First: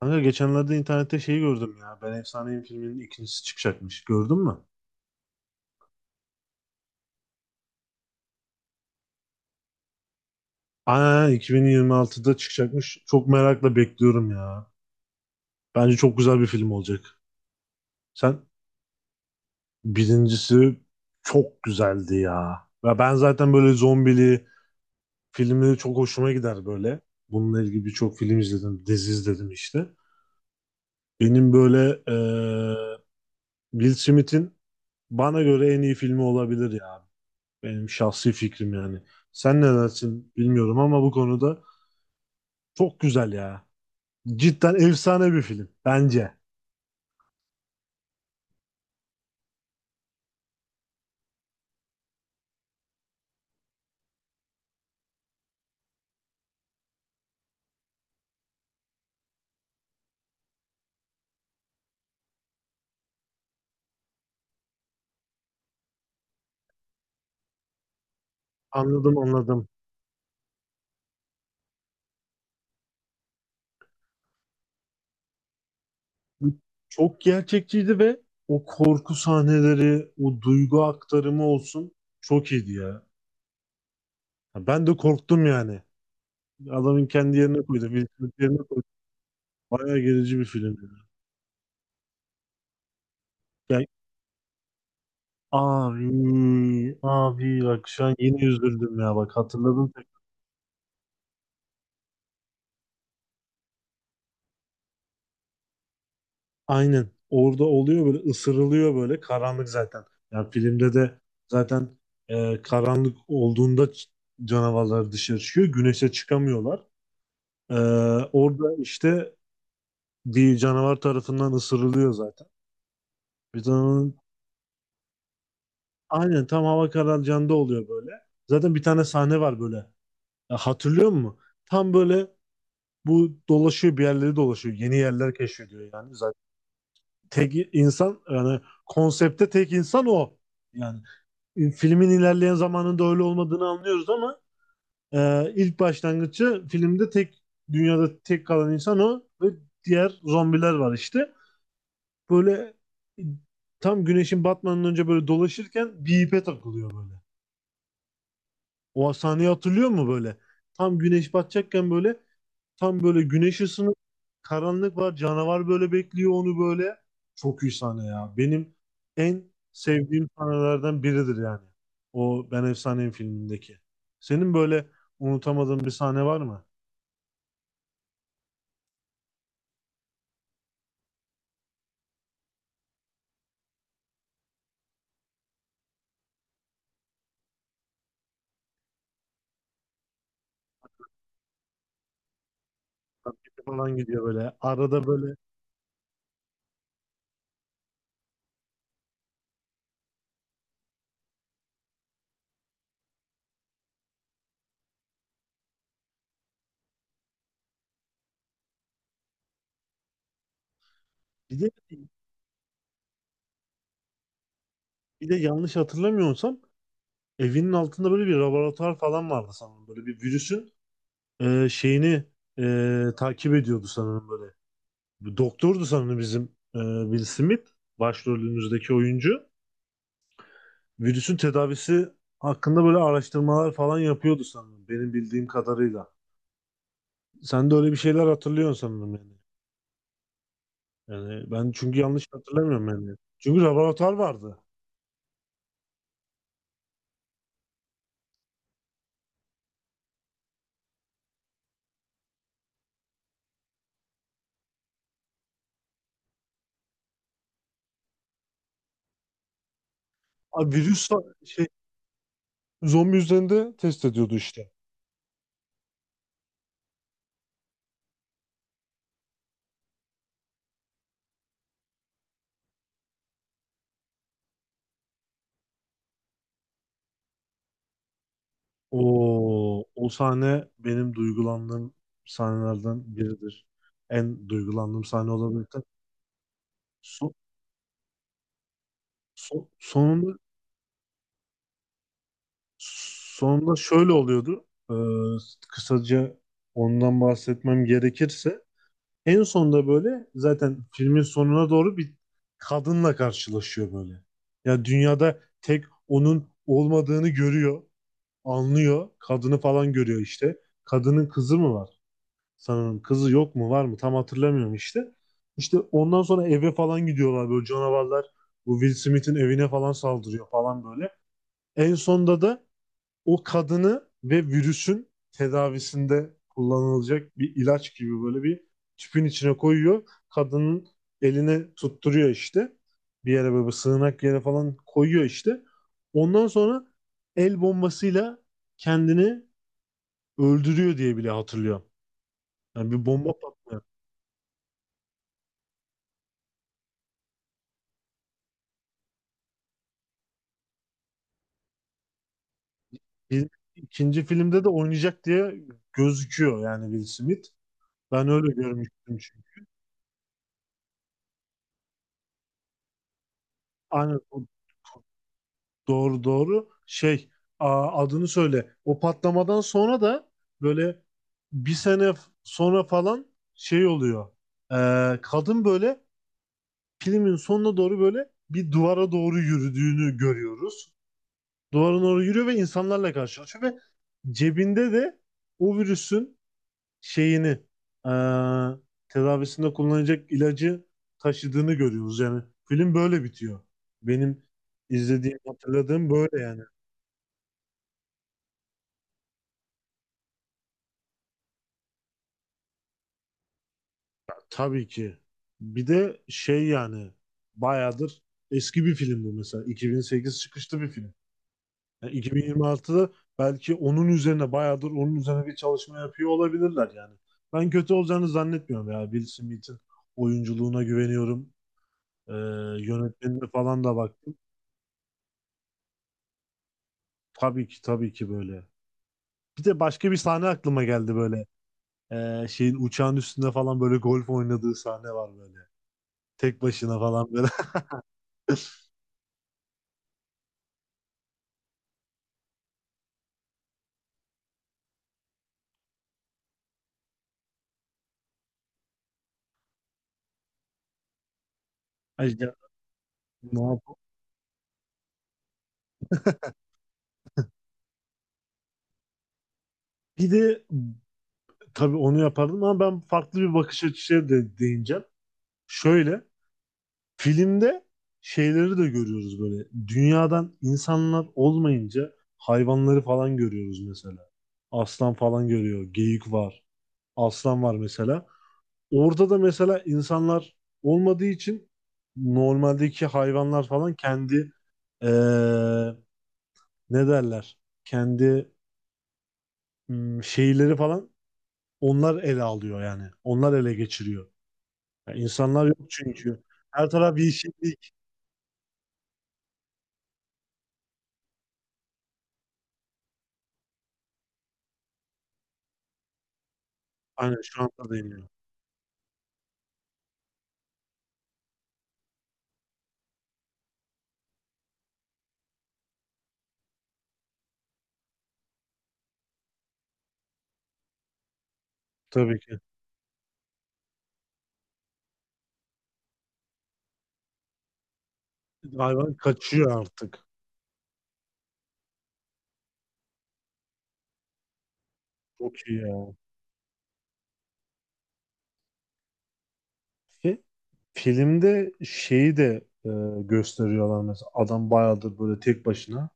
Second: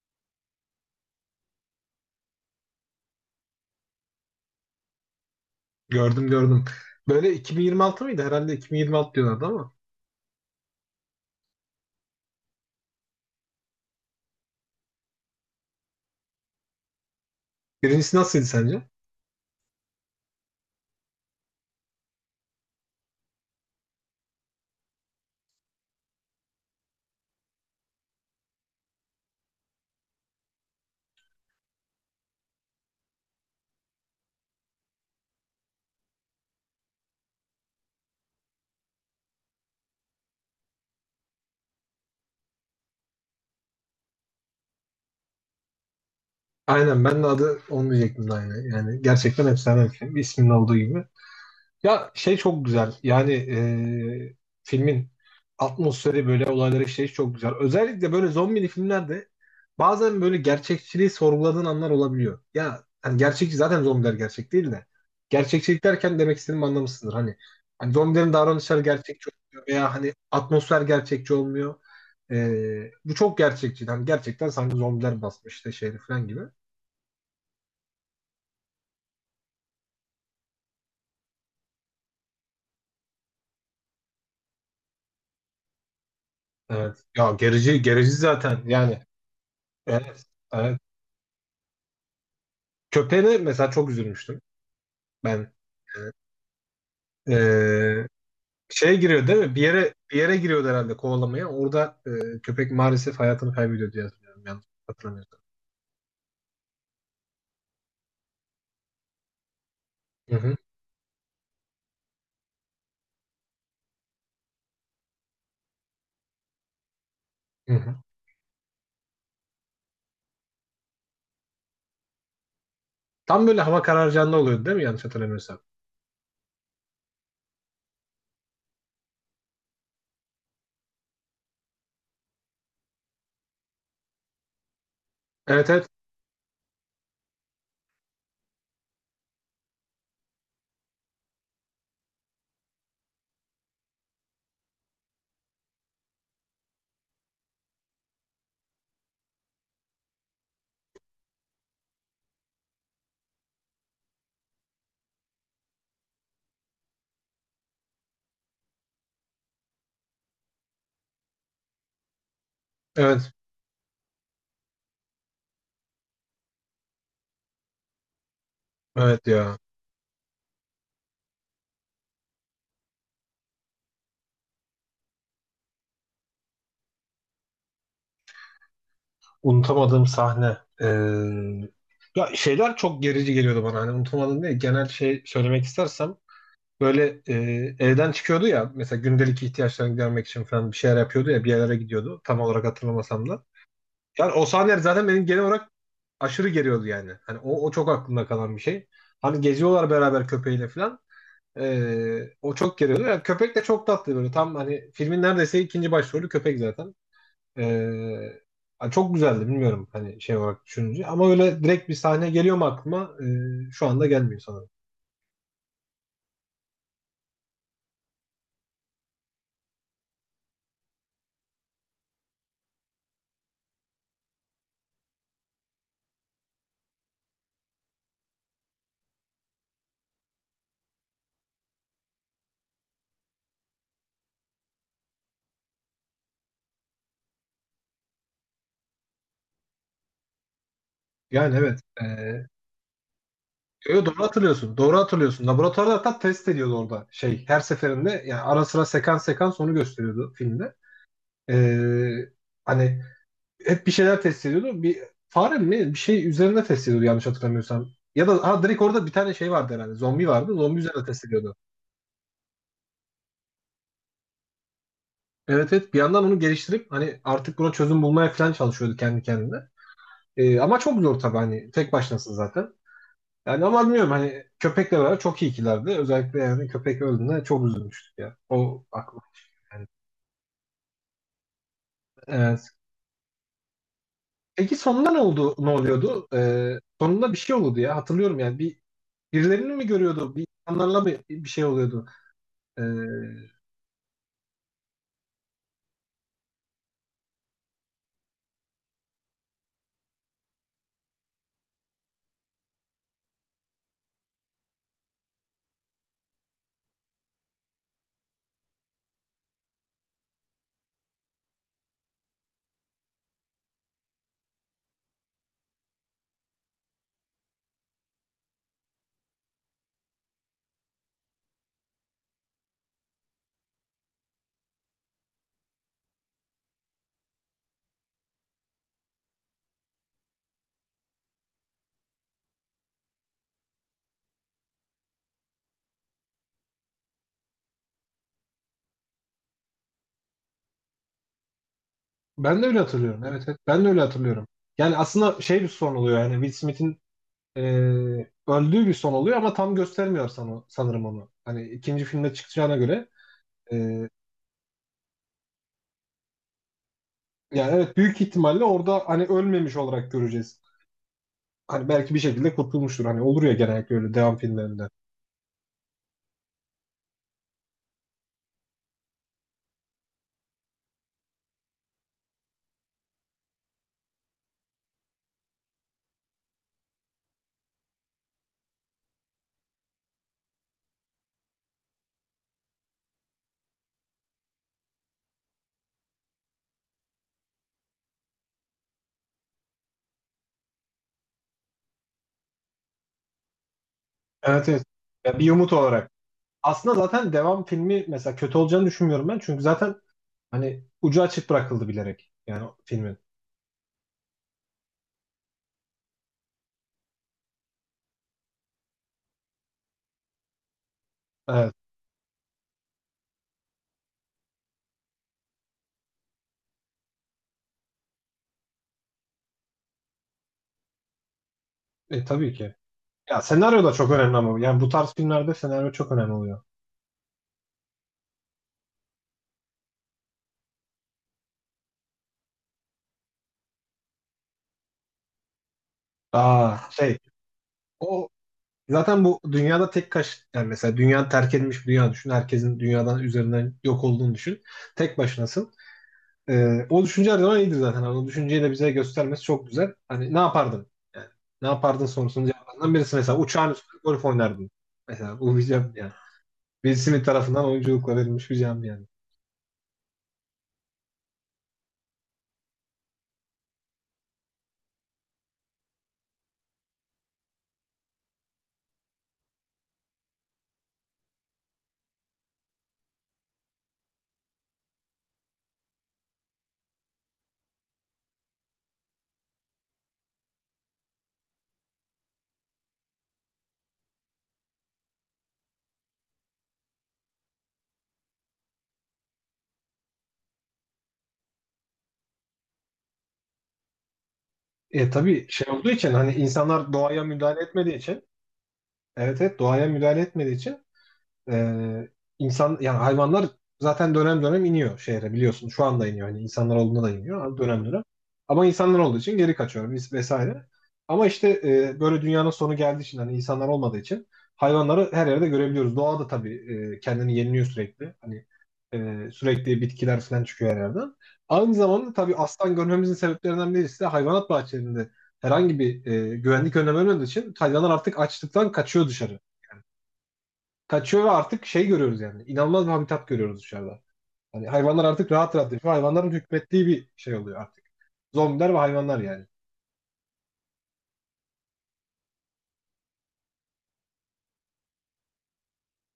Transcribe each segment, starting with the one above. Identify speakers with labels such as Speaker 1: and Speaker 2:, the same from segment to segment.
Speaker 1: Kanka geçenlerde internette şeyi gördüm ya. Ben Efsaneyim filminin ikincisi çıkacakmış. Gördün mü?
Speaker 2: Gördüm gördüm. Böyle 2026 mıydı? Herhalde 2026 diyorlardı ama.
Speaker 1: Aynen 2026'da çıkacakmış. Çok merakla bekliyorum ya. Bence çok güzel bir film olacak.
Speaker 2: Birincisi nasıldı
Speaker 1: Sen
Speaker 2: sence?
Speaker 1: birincisi çok güzeldi ya. Ve ben zaten böyle zombili filmleri çok hoşuma gider böyle. Bununla ilgili birçok film izledim, dizi izledim işte. Benim böyle Will Smith'in bana göre en iyi filmi olabilir ya. Benim şahsi fikrim yani. Sen ne dersin bilmiyorum ama bu konuda çok güzel ya. Cidden efsane bir film bence.
Speaker 2: Aynen ben de adı onu diyecektim de aynı. Yani gerçekten efsane bir film. İsminin olduğu gibi. Ya şey çok güzel. Yani filmin atmosferi böyle olayları işleyiş çok güzel. Özellikle böyle zombili filmlerde bazen böyle gerçekçiliği sorguladığın anlar olabiliyor. Ya hani gerçekçi zaten, zombiler gerçek değil de. Gerçekçilik derken demek istediğimi anlamışsındır. Hani zombilerin davranışları
Speaker 1: Anladım,
Speaker 2: gerçekçi olmuyor
Speaker 1: anladım.
Speaker 2: veya hani atmosfer gerçekçi olmuyor. Bu çok gerçekçi. Hani gerçekten sanki zombiler basmış işte şeyde falan gibi.
Speaker 1: Çok gerçekçiydi ve o korku sahneleri, o duygu aktarımı olsun çok iyiydi ya. Ya ben de korktum yani.
Speaker 2: Evet.
Speaker 1: Adamın
Speaker 2: Ya
Speaker 1: kendi yerine
Speaker 2: gerici
Speaker 1: koydu. Will
Speaker 2: gerici
Speaker 1: Smith yerine
Speaker 2: zaten.
Speaker 1: koydu.
Speaker 2: Yani
Speaker 1: Bayağı
Speaker 2: evet.
Speaker 1: gerici bir film
Speaker 2: Evet.
Speaker 1: yani.
Speaker 2: Köpeğine mesela
Speaker 1: Yani
Speaker 2: çok üzülmüştüm ben.
Speaker 1: abi,
Speaker 2: Ee,
Speaker 1: abi bak şu
Speaker 2: e,
Speaker 1: an yeni
Speaker 2: Şeye
Speaker 1: üzüldüm ya,
Speaker 2: giriyor
Speaker 1: bak
Speaker 2: değil mi? Bir
Speaker 1: hatırladım.
Speaker 2: yere bir yere giriyordu herhalde kovalamaya. Orada köpek maalesef hayatını kaybediyor diye hatırlıyorum. Yanlış hatırlamıyorsam.
Speaker 1: Aynen. Orada oluyor böyle, ısırılıyor, böyle karanlık zaten.
Speaker 2: Hı
Speaker 1: Yani
Speaker 2: hı.
Speaker 1: filmde de zaten karanlık olduğunda canavarlar dışarı çıkıyor. Güneşe çıkamıyorlar.
Speaker 2: Hı
Speaker 1: E,
Speaker 2: hı.
Speaker 1: Orada işte bir canavar tarafından ısırılıyor zaten.
Speaker 2: Tam böyle
Speaker 1: Bir
Speaker 2: hava
Speaker 1: tane
Speaker 2: kararacağında oluyordu değil mi? Yanlış hatırlamıyorsam.
Speaker 1: Aynen, tam hava kararacağında oluyor böyle. Zaten bir tane sahne var böyle. Hatırlıyor musun? Tam böyle bu dolaşıyor bir yerleri dolaşıyor. Yeni yerler
Speaker 2: Evet evet.
Speaker 1: keşfediyor yani zaten. Tek insan, yani konsepte tek insan o. Yani filmin ilerleyen zamanında öyle olmadığını anlıyoruz ama ilk başlangıcı filmde dünyada tek kalan insan o ve diğer zombiler var işte. Böyle, e, tam güneşin batmadan önce böyle dolaşırken bir ipe takılıyor böyle. O sahneyi hatırlıyor mu böyle? Tam güneş batacakken böyle, tam böyle
Speaker 2: Evet.
Speaker 1: güneş ısınıp karanlık var. Canavar böyle bekliyor onu böyle. Çok iyi sahne ya. Benim
Speaker 2: Evet
Speaker 1: en
Speaker 2: ya.
Speaker 1: sevdiğim sahnelerden biridir yani. O Ben Efsaneyim filmindeki. Senin böyle unutamadığın bir sahne var mı?
Speaker 2: Unutamadığım sahne. Ya şeyler çok gerici geliyordu bana. Hani unutamadığım değil. Genel şey söylemek istersem böyle evden çıkıyordu ya. Mesela gündelik ihtiyaçlarını gidermek için falan bir şeyler yapıyordu ya. Bir yerlere gidiyordu. Tam olarak hatırlamasam da.
Speaker 1: Markete falan gidiyor
Speaker 2: Yani o
Speaker 1: böyle.
Speaker 2: sahneler
Speaker 1: Arada
Speaker 2: zaten benim
Speaker 1: böyle
Speaker 2: genel olarak aşırı geriyordu yani. Hani o çok aklımda kalan bir şey. Hani geziyorlar beraber köpeğiyle falan. O çok geriyordu. Yani köpek de çok tatlı böyle. Tam hani filmin neredeyse ikinci başrolü köpek zaten. Ee, Çok güzeldi, bilmiyorum hani şey olarak düşününce. Ama
Speaker 1: bir
Speaker 2: öyle
Speaker 1: de
Speaker 2: direkt bir sahne geliyor mu aklıma? Şu anda gelmiyor sanırım.
Speaker 1: bir de yanlış hatırlamıyorsam evinin altında böyle bir laboratuvar falan vardı sanırım. Böyle bir virüsün şeyini takip ediyordu sanırım böyle. Bu doktordu sanırım bizim, e, Will Smith, başrolümüzdeki oyuncu. Virüsün tedavisi hakkında böyle araştırmalar falan yapıyordu sanırım benim bildiğim kadarıyla. Sen de öyle bir şeyler hatırlıyorsun sanırım yani. Yani
Speaker 2: Yani
Speaker 1: ben
Speaker 2: evet.
Speaker 1: çünkü yanlış
Speaker 2: Ee,
Speaker 1: hatırlamıyorum yani. Çünkü
Speaker 2: yo, yo,
Speaker 1: laboratuvar
Speaker 2: doğru
Speaker 1: vardı.
Speaker 2: hatırlıyorsun. Doğru hatırlıyorsun. Laboratuvarda hatta test ediyordu orada şey. Her seferinde yani ara sıra sekans sekans onu gösteriyordu filmde. Ee, Hani hep bir şeyler test ediyordu. Bir fare mi? Bir şey üzerinde test ediyordu yanlış hatırlamıyorsam. Ya da ha, direkt orada bir tane şey vardı herhalde. Zombi vardı.
Speaker 1: Abi
Speaker 2: Zombi üzerinde
Speaker 1: virüs
Speaker 2: test ediyordu.
Speaker 1: şey, zombi üzerinde test ediyordu işte.
Speaker 2: Evet evet, bir yandan onu geliştirip hani artık buna çözüm bulmaya falan çalışıyordu kendi kendine. Ama çok zor tabii, hani tek başınasın zaten. Yani ama bilmiyorum, hani köpekle beraber çok iyi ikilerdi. Özellikle yani köpek öldüğünde çok üzülmüştük ya. O
Speaker 1: O,
Speaker 2: aklıma geldi.
Speaker 1: o sahne benim duygulandığım
Speaker 2: Evet.
Speaker 1: sahnelerden biridir. En
Speaker 2: Peki
Speaker 1: duygulandığım
Speaker 2: sonunda ne
Speaker 1: sahne
Speaker 2: oldu?
Speaker 1: olabilir.
Speaker 2: Ne oluyordu? Sonunda
Speaker 1: So-
Speaker 2: bir şey oluyordu ya. Hatırlıyorum yani bir birilerini mi görüyordu?
Speaker 1: Sonunda,
Speaker 2: Bir insanlarla bir şey oluyordu. Ee,
Speaker 1: sonunda şöyle oluyordu. Ee, Kısaca ondan bahsetmem gerekirse, en sonda böyle zaten filmin sonuna doğru bir kadınla karşılaşıyor böyle. Ya dünyada tek onun olmadığını görüyor, anlıyor. Kadını falan görüyor işte. Kadının kızı mı var? Sanırım kızı yok mu, var mı? Tam hatırlamıyorum işte. İşte ondan sonra eve falan gidiyorlar, böyle canavarlar bu Will Smith'in evine falan saldırıyor falan böyle. En sonda da o kadını ve virüsün tedavisinde kullanılacak bir ilaç gibi böyle bir tüpün içine koyuyor. Kadının eline tutturuyor işte. Bir yere, böyle bir sığınak yere falan koyuyor işte. Ondan sonra el bombasıyla kendini öldürüyor diye bile hatırlıyorum.
Speaker 2: Ben de öyle
Speaker 1: Yani bir
Speaker 2: hatırlıyorum.
Speaker 1: bomba
Speaker 2: Evet, evet.
Speaker 1: patlıyor.
Speaker 2: Ben de öyle hatırlıyorum. Yani aslında şey, bir son oluyor yani Will Smith'in e, öldüğü bir son oluyor ama tam göstermiyor sana sanırım onu. Hani ikinci filmde çıkacağına göre.
Speaker 1: Bir,
Speaker 2: e,
Speaker 1: ikinci filmde de oynayacak diye gözüküyor yani Will Smith.
Speaker 2: Yani evet, büyük
Speaker 1: Ben öyle
Speaker 2: ihtimalle orada
Speaker 1: görmüştüm
Speaker 2: hani
Speaker 1: çünkü.
Speaker 2: ölmemiş olarak göreceğiz. Hani belki bir şekilde kurtulmuştur. Hani olur ya, genellikle öyle
Speaker 1: Aynen.
Speaker 2: devam filmlerinde.
Speaker 1: Doğru, doğru. Şey, adını söyle. O patlamadan sonra da böyle bir sene sonra falan şey oluyor. Kadın böyle filmin sonuna doğru böyle bir duvara doğru yürüdüğünü görüyoruz. Duvara doğru yürüyor ve insanlarla karşılaşıyor ve cebinde de o virüsün şeyini, ee, tedavisinde kullanacak ilacı taşıdığını görüyoruz. Yani film böyle bitiyor. Benim
Speaker 2: Evet evet. Ya
Speaker 1: izlediğim,
Speaker 2: bir umut olarak.
Speaker 1: hatırladığım böyle yani.
Speaker 2: Aslında zaten devam filmi mesela kötü olacağını düşünmüyorum ben. Çünkü zaten hani ucu açık bırakıldı bilerek. Yani o filmin.
Speaker 1: Tabii ki. Bir de şey yani, bayağıdır eski bir film bu mesela. 2008 çıkışlı bir film.
Speaker 2: Evet.
Speaker 1: Yani 2026'da belki onun üzerine, bayağıdır onun üzerine bir çalışma yapıyor olabilirler yani. Ben kötü olacağını zannetmiyorum ya. Will Smith'in oyunculuğuna güveniyorum. Ee,
Speaker 2: Tabii ki. Ya
Speaker 1: Yönetmenine
Speaker 2: senaryo
Speaker 1: falan
Speaker 2: da
Speaker 1: da
Speaker 2: çok önemli
Speaker 1: baktım.
Speaker 2: ama. Yani bu tarz filmlerde senaryo çok önemli oluyor.
Speaker 1: Tabii ki, tabii ki böyle. Bir de başka bir sahne aklıma geldi böyle. Şeyin, uçağın üstünde falan böyle golf oynadığı sahne var böyle. Tek
Speaker 2: Aa
Speaker 1: başına
Speaker 2: şey.
Speaker 1: falan.
Speaker 2: O zaten bu dünyada tek kaç yani, mesela dünya terk edilmiş bir dünya düşün. Herkesin dünyadan üzerinden yok olduğunu düşün. Tek başınasın. O düşünce her zaman iyidir zaten. Hani o düşünceyi de bize göstermesi çok güzel. Hani ne yapardın? Yani, ne yapardın
Speaker 1: Ay
Speaker 2: sorusunun
Speaker 1: ya,
Speaker 2: cevabından birisi mesela
Speaker 1: ne
Speaker 2: uçağın
Speaker 1: yapalım?
Speaker 2: üstünde golf oynardın. Mesela bu bir cevap yani. Will Smith tarafından oyunculukla verilmiş bir cevap yani.
Speaker 1: Bir de tabii onu yapardım ama ben farklı bir bakış açısıyla de değineceğim. Şöyle, filmde şeyleri de görüyoruz böyle. Dünyadan insanlar olmayınca hayvanları falan görüyoruz mesela. Aslan falan görüyor. Geyik var. Aslan var mesela. Orada da mesela insanlar olmadığı için normaldeki hayvanlar falan kendi, eee, ne derler, kendi şeyleri falan, onlar ele alıyor yani. Onlar ele geçiriyor. Yani
Speaker 2: Tabii
Speaker 1: insanlar
Speaker 2: şey
Speaker 1: yok
Speaker 2: olduğu için, hani
Speaker 1: çünkü. Her
Speaker 2: insanlar
Speaker 1: taraf
Speaker 2: doğaya müdahale
Speaker 1: yeşillik.
Speaker 2: etmediği için, evet evet, doğaya müdahale etmediği için, Ee, insan yani hayvanlar zaten dönem dönem iniyor şehre, biliyorsun. Şu anda iniyor. Hani insanlar olduğunda da
Speaker 1: Aynen
Speaker 2: iniyor ama
Speaker 1: şu
Speaker 2: dönem
Speaker 1: anda
Speaker 2: dönem.
Speaker 1: deniyor.
Speaker 2: Ama insanlar olduğu için geri kaçıyor biz vesaire. Ama işte böyle dünyanın sonu geldiği için, hani insanlar olmadığı için hayvanları her yerde görebiliyoruz. Doğa da tabii kendini yeniliyor sürekli. Hani sürekli bitkiler falan çıkıyor her yerden. Aynı zamanda tabii
Speaker 1: Tabii ki.
Speaker 2: aslan görmemizin sebeplerinden birisi de hayvanat bahçelerinde herhangi bir güvenlik önlemi olmadığı için hayvanlar artık açlıktan kaçıyor,
Speaker 1: Hayvan
Speaker 2: dışarı
Speaker 1: kaçıyor artık.
Speaker 2: kaçıyor ve artık şey görüyoruz yani. İnanılmaz bir habitat görüyoruz dışarıda. Hani hayvanlar artık rahat
Speaker 1: Çok
Speaker 2: rahat
Speaker 1: iyi
Speaker 2: yaşıyor.
Speaker 1: ya.
Speaker 2: Hayvanların hükmettiği bir şey oluyor artık. Zombiler ve hayvanlar yani.
Speaker 1: Ve filmde şeyi de, gösteriyorlar mesela. Adam bayağıdır böyle tek başına.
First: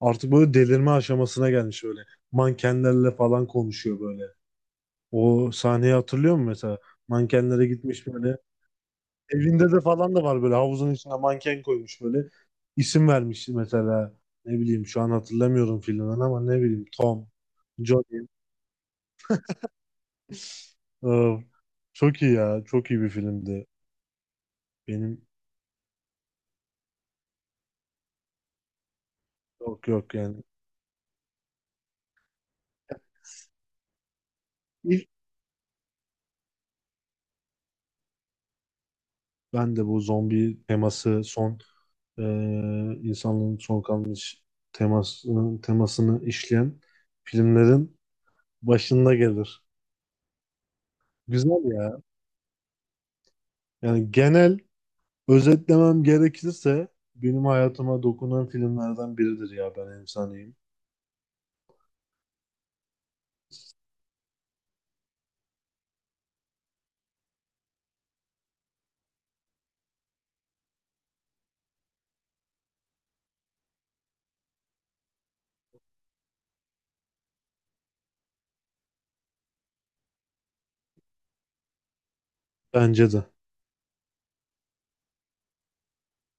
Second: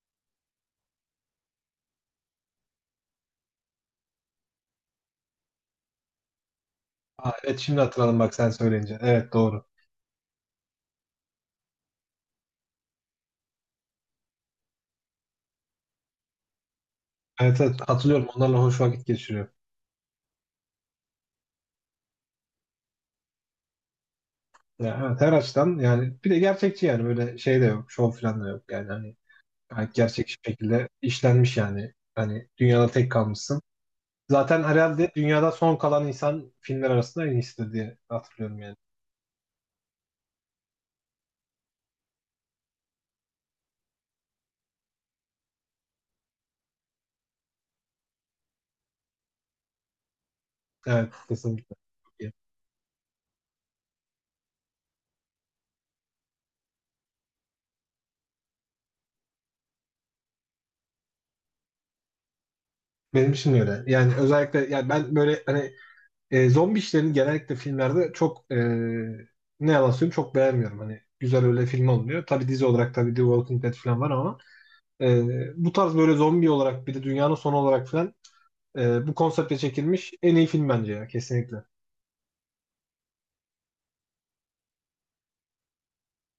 Speaker 1: Artık böyle delirme aşamasına gelmiş öyle. Mankenlerle falan konuşuyor böyle. O sahneyi hatırlıyor musun mesela?
Speaker 2: Aa, evet
Speaker 1: Mankenlere
Speaker 2: şimdi
Speaker 1: gitmiş
Speaker 2: hatırladım bak
Speaker 1: böyle.
Speaker 2: sen söyleyince. Evet doğru.
Speaker 1: Evinde de falan da var, böyle havuzun içine manken koymuş böyle. İsim vermiş mesela. Ne bileyim şu an hatırlamıyorum filmden ama ne bileyim, Tom,
Speaker 2: Evet, evet,
Speaker 1: Johnny.
Speaker 2: hatırlıyorum, onlarla hoş vakit geçiriyor.
Speaker 1: Ee, Çok iyi ya. Çok iyi bir filmdi.
Speaker 2: Ya, evet,
Speaker 1: Benim
Speaker 2: her açıdan yani, bir de gerçekçi yani, böyle şey de yok. Şov falan da yok yani. Hani
Speaker 1: yok,
Speaker 2: gayet
Speaker 1: yok
Speaker 2: gerçek
Speaker 1: yani.
Speaker 2: şekilde işlenmiş yani. Hani dünyada tek kalmışsın. Zaten
Speaker 1: İlk
Speaker 2: herhalde dünyada son kalan insan filmler arasında en iyisi diye hatırlıyorum yani.
Speaker 1: ben de bu zombi teması, son e, insanlığın son kalmış temasını işleyen filmlerin başında gelir.
Speaker 2: Evet
Speaker 1: Güzel
Speaker 2: kesinlikle.
Speaker 1: ya. Yani genel özetlemem gerekirse benim hayatıma dokunan filmlerden biridir ya Ben Efsaneyim.
Speaker 2: Benim için de öyle. Yani özellikle yani ben böyle hani zombi işlerini genellikle filmlerde çok ne yalan söyleyeyim, çok beğenmiyorum. Hani güzel öyle film olmuyor. Tabii dizi olarak tabii The Walking Dead falan var ama e, bu tarz böyle zombi olarak bir de dünyanın sonu olarak falan bu konseptle çekilmiş en iyi film bence ya, kesinlikle.
Speaker 1: Bence de.